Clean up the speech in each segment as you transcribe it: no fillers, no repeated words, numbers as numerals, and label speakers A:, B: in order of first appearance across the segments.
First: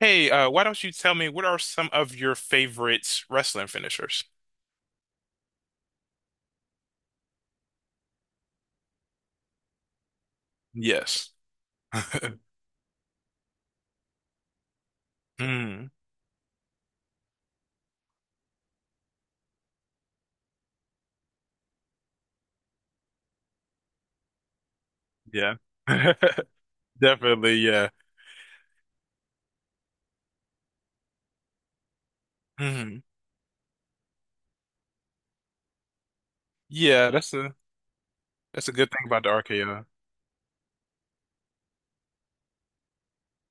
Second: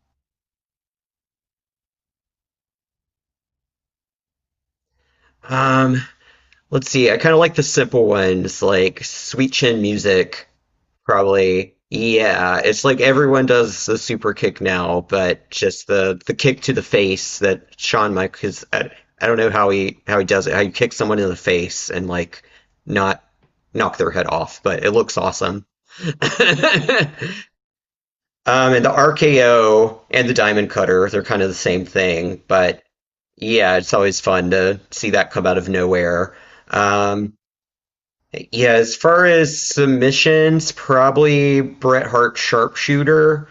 A: Hey, why don't you tell me what are some of your favorite wrestling finishers?
B: Um, let's see. I kind of like the simple ones, like sweet chin music,
A: Yes.
B: probably. Yeah, it's like everyone does the super kick now, but just
A: Mm,
B: the kick to the face that Shawn Michaels. I don't know how he does it. How you kick someone in the face and like not knock their head off, but it looks
A: yeah.
B: awesome.
A: Definitely, yeah.
B: And the RKO and the Diamond Cutter, they're kind of the same thing, but
A: Mhm.
B: yeah, it's always fun to see that come out of nowhere.
A: Yeah,
B: Um,
A: that's
B: yeah,
A: a good
B: as
A: thing about
B: far
A: the
B: as
A: RKO.
B: submissions, probably Bret Hart Sharpshooter.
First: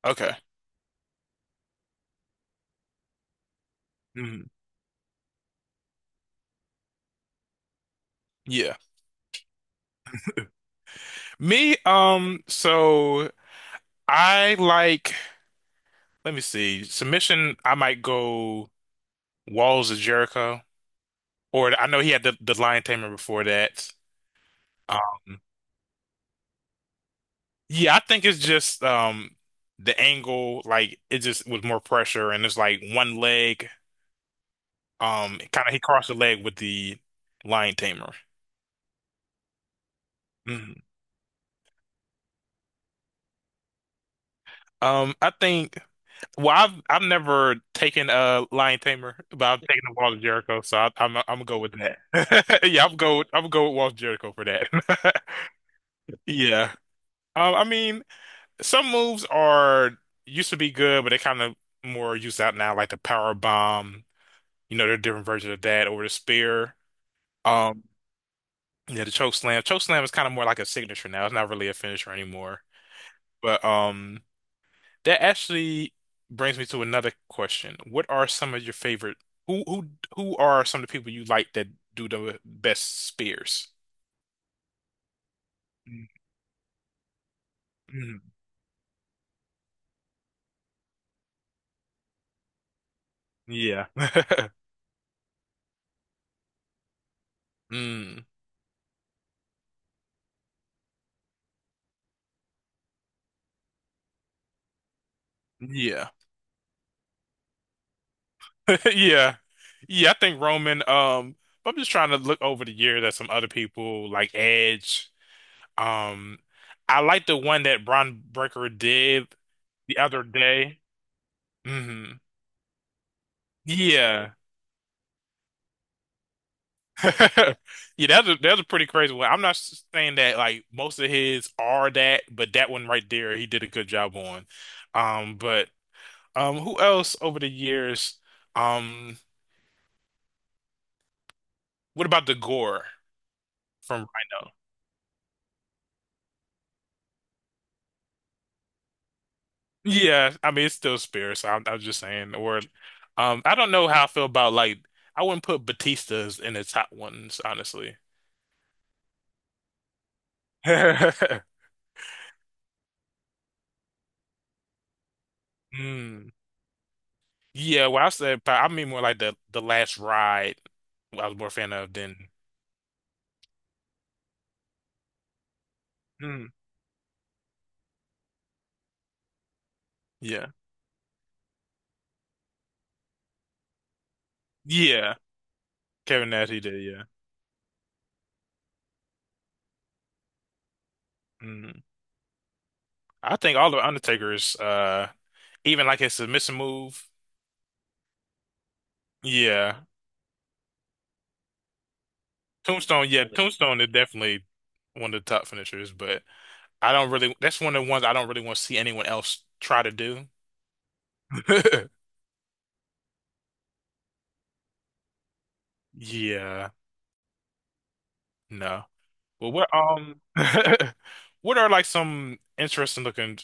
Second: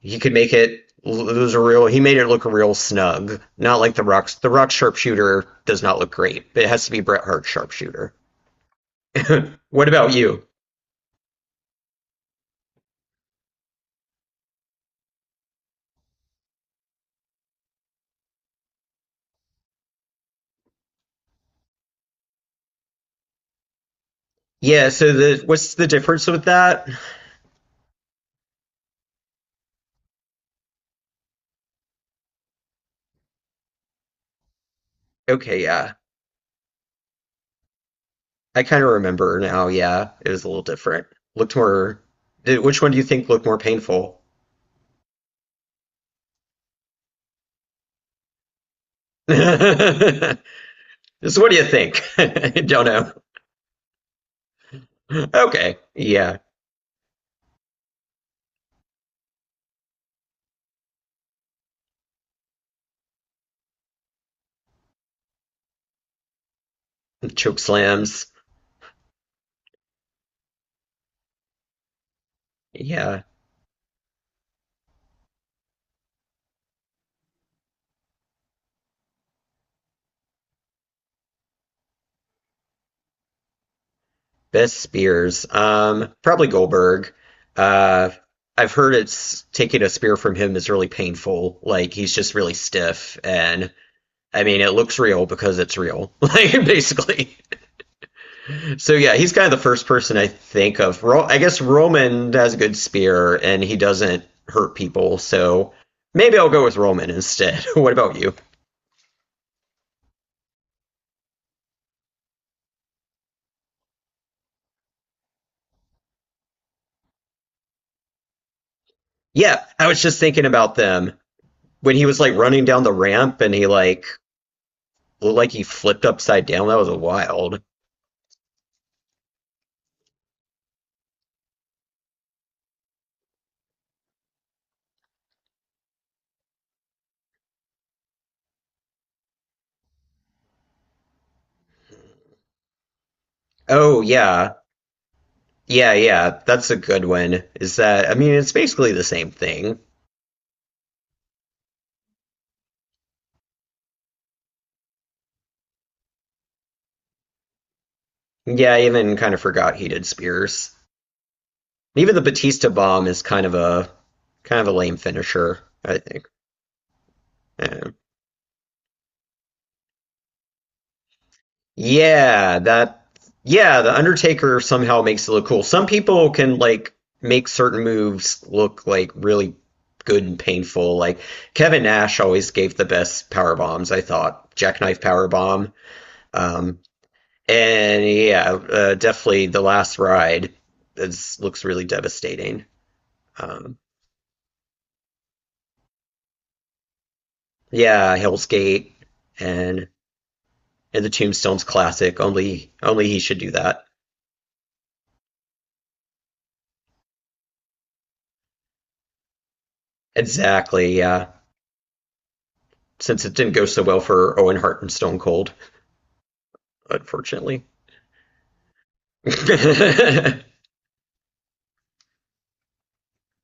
B: He could
A: Okay.
B: make it lose a real, he made it look real snug. Not like the Rock's,
A: Mhm.
B: the Rock Sharpshooter does not look great, but it has to be Bret Hart Sharpshooter.
A: Yeah.
B: What about you?
A: Me, I like, let me see, submission, I might go Walls of Jericho, or I know he had the Lion Tamer before that.
B: Yeah, so
A: Um,
B: the what's the difference with that?
A: Yeah, I think it's just the angle, like it just was more pressure and it's like one leg.
B: Okay,
A: Kind of he
B: yeah.
A: crossed the leg with the lion tamer.
B: I kind of remember now. Yeah, it was a little
A: Mhm.
B: different. Looked more. Did, which one do you think looked more painful?
A: I think well I've never taken a lion tamer, but I've taken the Walls of Jericho, so I'm
B: So
A: gonna
B: what do
A: go
B: you
A: with
B: think?
A: that.
B: Don't
A: Yeah, I'm
B: know.
A: go I'm gonna go with Walls of Jericho for that.
B: Okay. Yeah.
A: Yeah. I mean some moves are used to be good, but they kind of more used out now, like the power bomb. You know, there are different versions of that or the spear.
B: Choke
A: Um,
B: slams.
A: yeah, the choke slam. Choke slam is kind of more like a signature now. It's not really a finisher anymore.
B: Yeah.
A: But that actually brings me to another question. What are some of your favorite? Who who are some of the people you like that do the best spears?
B: Best spears.
A: Mm,
B: Probably Goldberg. Uh,
A: mm,
B: I've heard it's taking a spear from him is really painful. Like he's just really stiff, and
A: yeah.
B: I mean it looks real because it's real. Like basically.
A: Mm,
B: So yeah, he's kind of the first person I think of. I guess Roman has a good spear and he doesn't hurt people, so
A: yeah.
B: maybe I'll go with Roman instead. What about you?
A: Yeah. Yeah, I think Roman, I'm just trying to look over the years at some other people like Edge. Um, I like the one that Bron Breaker did
B: Yeah, I
A: the
B: was just
A: other
B: thinking about
A: day.
B: them when he
A: hmm
B: was like running down the ramp and he like
A: Yeah.
B: looked like he flipped upside down. That was wild.
A: Yeah, that's a pretty crazy one. I'm not saying that like most of his are that, but that one right there, he did a good job on. But who else over the years? Um, what about the gore from
B: Oh
A: Rhino?
B: yeah, yeah. That's a good one. Is that? I mean, it's basically the same thing.
A: Yeah, I mean it's still Spear, so I was just saying. Or, I don't know how I feel about like I wouldn't put Batista's in the top ones, honestly.
B: Yeah, I even kind of forgot he did spears. Even the Batista bomb is kind of a lame finisher, I think.
A: Mm. Yeah,
B: Uh,
A: well, I said, but I mean more like the last ride. I was more a fan of than.
B: Yeah, that yeah, the Undertaker somehow makes it look cool. Some people
A: Mm.
B: can like make certain moves look like really good and
A: Yeah,
B: painful. Like Kevin Nash always gave the best power bombs, I thought. Jackknife
A: yeah.
B: power bomb.
A: Kevin Nash, he
B: Um,
A: did. Yeah.
B: and yeah, definitely the last ride is, looks
A: Mm.
B: really devastating.
A: I think all
B: Um,
A: the Undertaker's, even like his submission move.
B: yeah, Hell's Gate
A: Yeah,
B: and the Tombstones classic. Only
A: Tombstone.
B: he
A: Yeah,
B: should do
A: Tombstone
B: that.
A: is definitely one of the top finishers, but I don't really. That's one of the ones I don't really want to see anyone else try to do.
B: Exactly, yeah. Since it didn't go so well for Owen Hart and Stone Cold,
A: Yeah,
B: unfortunately.
A: no. Well, what
B: Yeah,
A: what are like some interesting looking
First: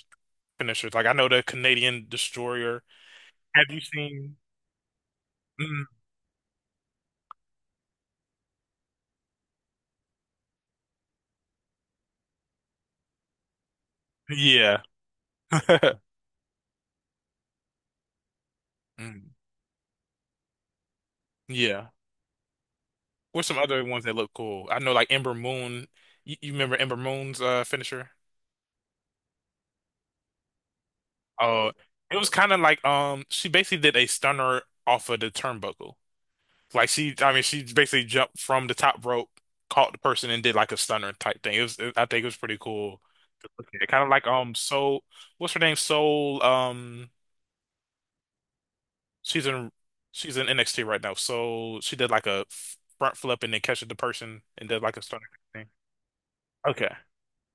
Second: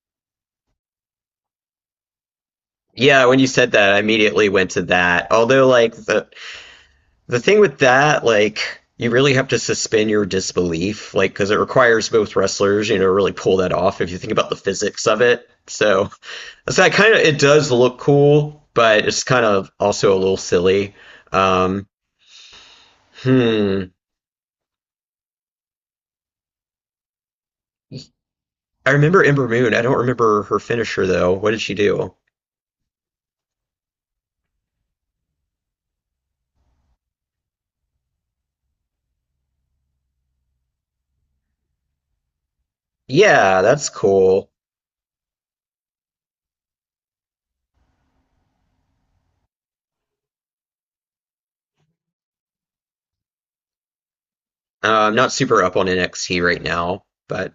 A: finishers. Like I know the Canadian destroyer.
B: when you
A: Have
B: said
A: you
B: that, I
A: seen?
B: immediately went to that. Although,
A: Mm,
B: like the thing with that, like you really have to suspend your disbelief, like because it requires both wrestlers, you know, really pull that off. If you think about the
A: yeah.
B: physics of it, so it's that kind of it does look cool, but it's
A: Mm,
B: kind of also a little silly. Um,
A: yeah. What's some other
B: hmm.
A: ones that look cool? I know like Ember Moon. You remember Ember Moon's finisher?
B: I remember Ember Moon. I don't remember her finisher though. What did she
A: Oh,
B: do?
A: it was kind of like she basically did a stunner off of the turnbuckle. Like she, I mean, she basically jumped from the top rope, caught the person, and did like a stunner type thing. It was, I think, it was pretty cool to
B: Yeah,
A: look at.
B: that's
A: Kind of like
B: cool.
A: Soul, what's her name? Soul She's in she's in NXT right now. So she did like a front flip and then catches the person and did like a
B: I'm
A: stunner
B: not super
A: thing.
B: up on NXT right
A: Okay.
B: now, but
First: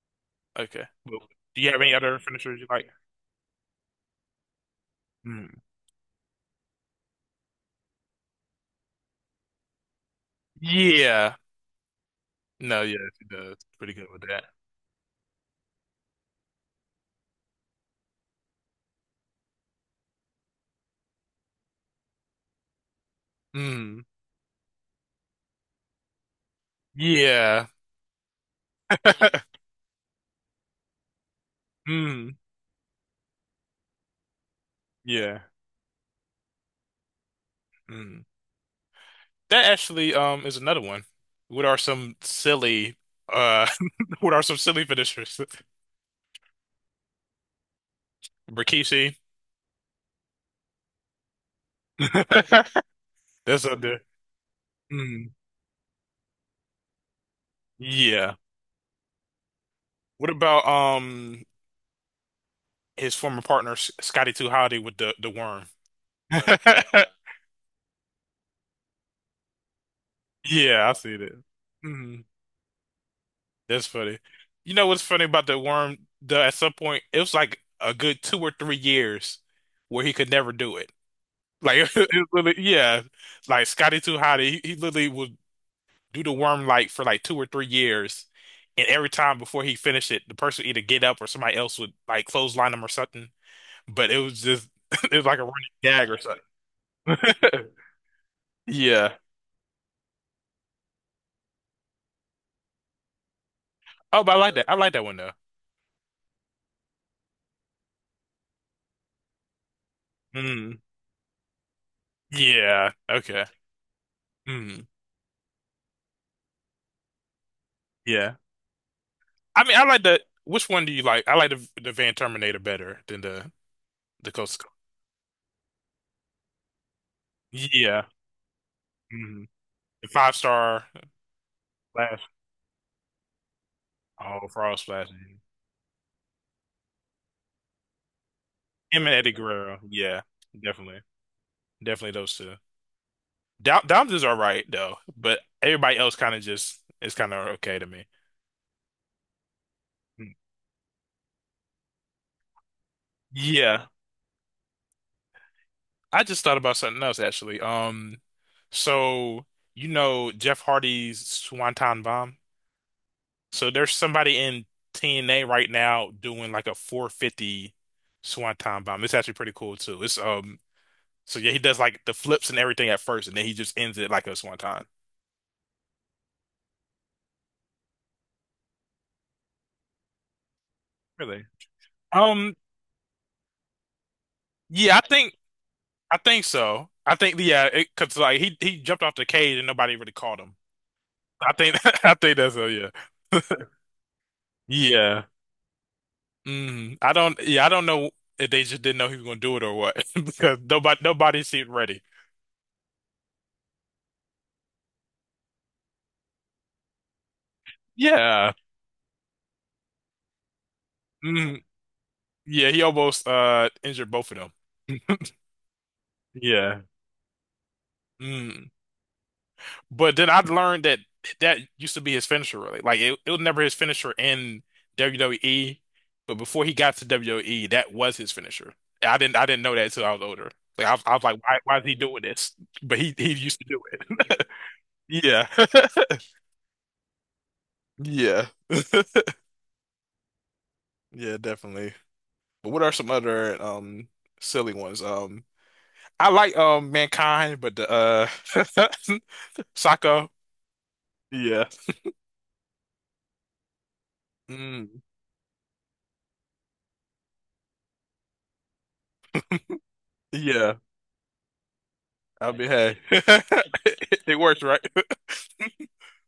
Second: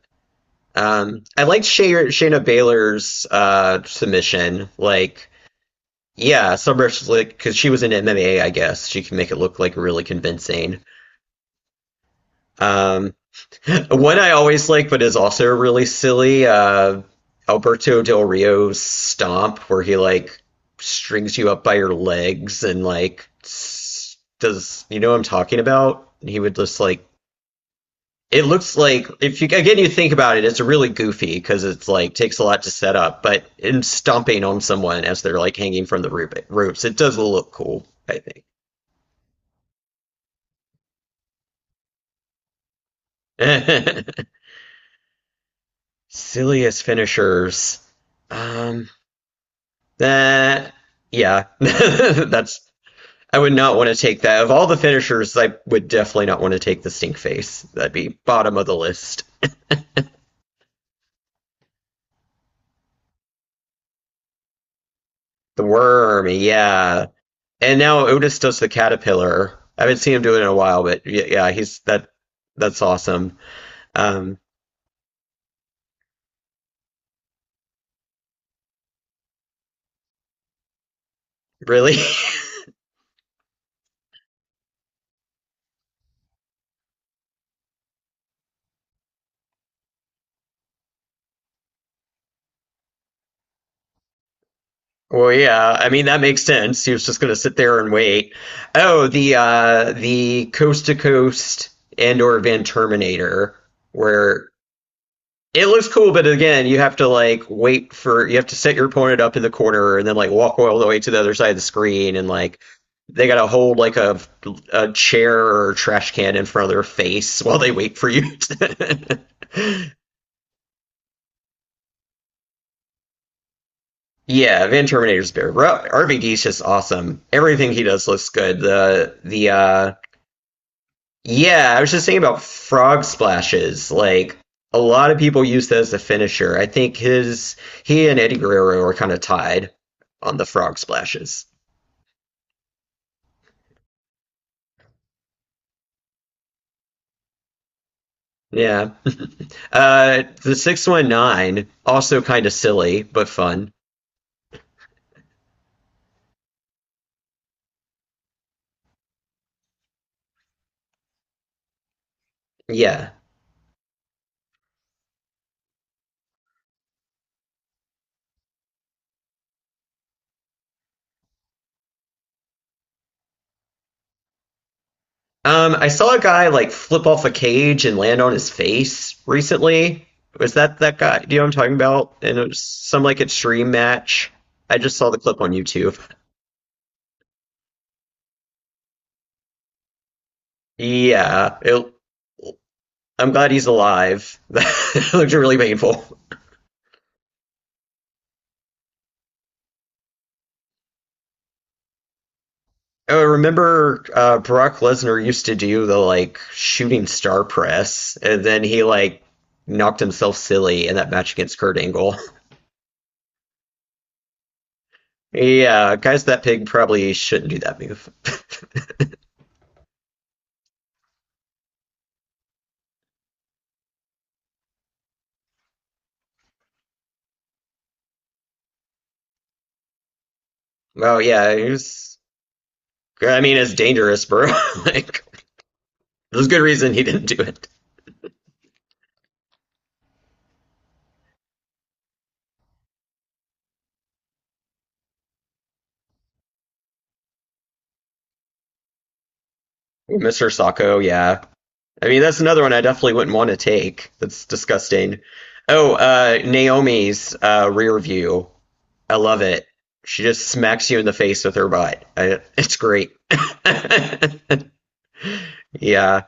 A: Okay. Well,
B: I
A: do
B: liked
A: you have any other
B: Shayna
A: finishers you like?
B: Baylor's submission. Like,
A: Hmm.
B: yeah, some wrestlers like because she was in MMA, I guess she can make it look like really convincing.
A: Yeah. No, yeah,
B: Um,
A: she does. Pretty good
B: one
A: with
B: I
A: that.
B: always like, but is also really silly. Alberto Del Rio's stomp, where he like strings you up by your legs and like
A: Mm.
B: does you know what I'm talking about? He would just like
A: Yeah.
B: it looks like if you again you think about it, it's really goofy because it's like
A: Mm.
B: takes a lot to set up, but in stomping on someone as they're
A: Yeah.
B: like hanging from the ropes, it does look cool. I
A: Mm. That actually is another one. What are some silly uh
B: think
A: what are some silly finishers?
B: silliest finishers. Um,
A: Rikishi.
B: that yeah, that's I would
A: That's
B: not
A: up
B: want to
A: there.
B: take that. Of all the
A: Mm.
B: finishers, I would definitely not want to take the stink face. That'd be
A: Yeah.
B: bottom of the list.
A: What about his former partner Scotty Too Hotty with the
B: The
A: worm.
B: worm, yeah. And now Otis does the caterpillar. I haven't seen him do it in a while,
A: Yeah, I
B: but
A: see
B: yeah,
A: that.
B: yeah he's that.
A: hmm
B: That's awesome.
A: That's funny.
B: Um,
A: You know what's funny about the worm? The at some point it was like a good 2 or 3 years where he could never do it. Like
B: really?
A: it was literally, yeah, like Scotty Too Hotty, he literally would do the worm like for like 2 or 3 years, and every time before he finished it, the person would either get up or somebody else would like clothesline him or something. But it was just it was
B: Well,
A: like a running
B: yeah. I mean,
A: gag or
B: that
A: something.
B: makes sense. He was just going to sit there and wait. Oh,
A: Yeah.
B: the coast to coast and or Van Terminator,
A: Oh, but I
B: where
A: like that. I like that one though.
B: it looks cool, but again, you have to like wait for you have to set your opponent up in the corner and then like walk all
A: Mm.
B: the way to the other side of the screen and like
A: Yeah.
B: they
A: Okay.
B: gotta hold like
A: Mm.
B: a chair or trash can in front of their face while they wait for you.
A: Yeah.
B: To-
A: I mean, I like the. Which one do you like? I like the Van Terminator better than the Coast
B: Yeah,
A: to
B: Van Terminator's better. RVD's just awesome.
A: Coast.
B: Everything he
A: Yeah.
B: does looks good.
A: Mm.
B: The
A: The five-star
B: yeah, I was just
A: Flash.
B: thinking about frog splashes. Like
A: Oh,
B: a
A: Frost Flash.
B: lot of people use that as a finisher. I think his he and Eddie Guerrero are
A: Him
B: kind
A: and
B: of
A: Eddie
B: tied
A: Guerrero. Yeah.
B: on the frog
A: Definitely.
B: splashes.
A: Definitely those two. Dom Dom's is all right though, but everybody else kind of just is kind of okay to me.
B: Yeah.
A: Mm.
B: The 619 also kind of silly but fun.
A: Yeah. I just thought about something else actually. So you know Jeff Hardy's Swanton Bomb.
B: Yeah.
A: So there's somebody in TNA right now doing like a 450 swanton bomb. It's actually pretty cool too. It's so yeah, he does like the flips and everything at first, and then he just ends it like a swanton.
B: I saw a guy like flip off a cage and land on his face recently. Was that that guy? Do you know
A: Really?
B: what I'm talking about? And it
A: Um,
B: was some like extreme match. I just
A: yeah,
B: saw the clip on YouTube.
A: I think so. I think yeah, cause like he jumped off the cage and nobody really caught him. I
B: Yeah,
A: think
B: it
A: I think that's so yeah.
B: I'm glad he's alive. That
A: Yeah.
B: looked really painful.
A: I don't yeah, I don't know if they just didn't know he was gonna do it or what because nobody seemed ready.
B: I remember Brock Lesnar used to do the like shooting star press, and
A: Yeah.
B: then he like knocked himself silly in that match against
A: Mm.
B: Kurt Angle.
A: Yeah, he almost injured both of them.
B: Yeah, guys, that pig
A: Yeah.
B: probably shouldn't do that move.
A: Mm. But then I learned that that used to be his finisher, really. Like it was never his finisher in WWE, but before he got to WWE, that was his finisher. I didn't know that until I was older. Like I
B: Oh
A: was like,
B: yeah, he
A: why is he
B: was.
A: doing this? But he
B: I mean,
A: used to
B: it's
A: do
B: dangerous,
A: it.
B: bro. Like,
A: Yeah.
B: there's good reason he didn't do it.
A: Yeah. Yeah, definitely. But what are some other silly ones? I like Mankind, but the Saka.
B: Mr. Sacco, yeah.
A: Yeah.
B: I mean, that's another one I definitely wouldn't want to take. That's
A: Mm.
B: disgusting. Oh, Naomi's rear view, I love it. She just
A: Yeah.
B: smacks you in the face with her butt. I,
A: I mean,
B: it's
A: hey,
B: great.
A: it works, right?
B: Yeah,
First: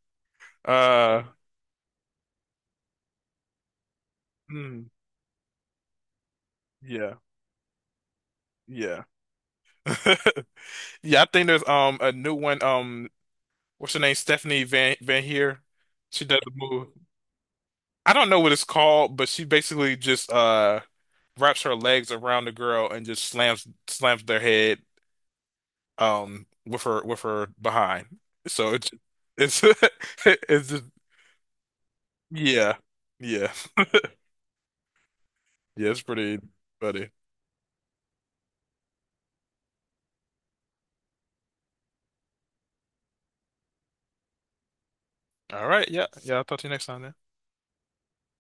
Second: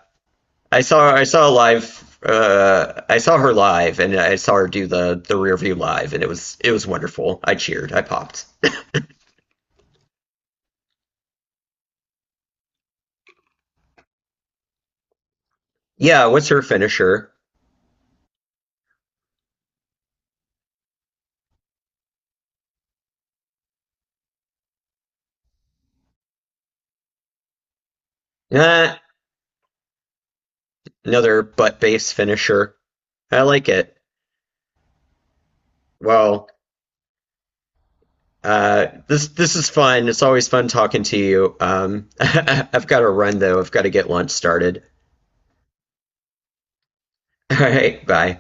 A: Uh,
B: I saw a live. I saw her live, and I saw her do
A: mm.
B: the rear view live, and it was
A: Yeah.
B: wonderful. I cheered. I popped.
A: Yeah. Yeah. I think there's a new one. What's her name? Stephanie Van Heer.
B: Yeah,
A: She does
B: what's
A: the
B: her
A: move.
B: finisher?
A: I don't know what it's called, but she basically just wraps her legs around the girl and just slams their head with her behind. So it's
B: Nah,
A: it's it's just
B: another butt base finisher.
A: yeah,
B: I
A: yeah,
B: like it.
A: yeah. It's pretty
B: Well,
A: funny.
B: this is fun. It's always fun talking to you. I've got to run though. I've got to get lunch started.
A: All right. Yeah. Yeah. I'll talk to you next time then.
B: All right, bye.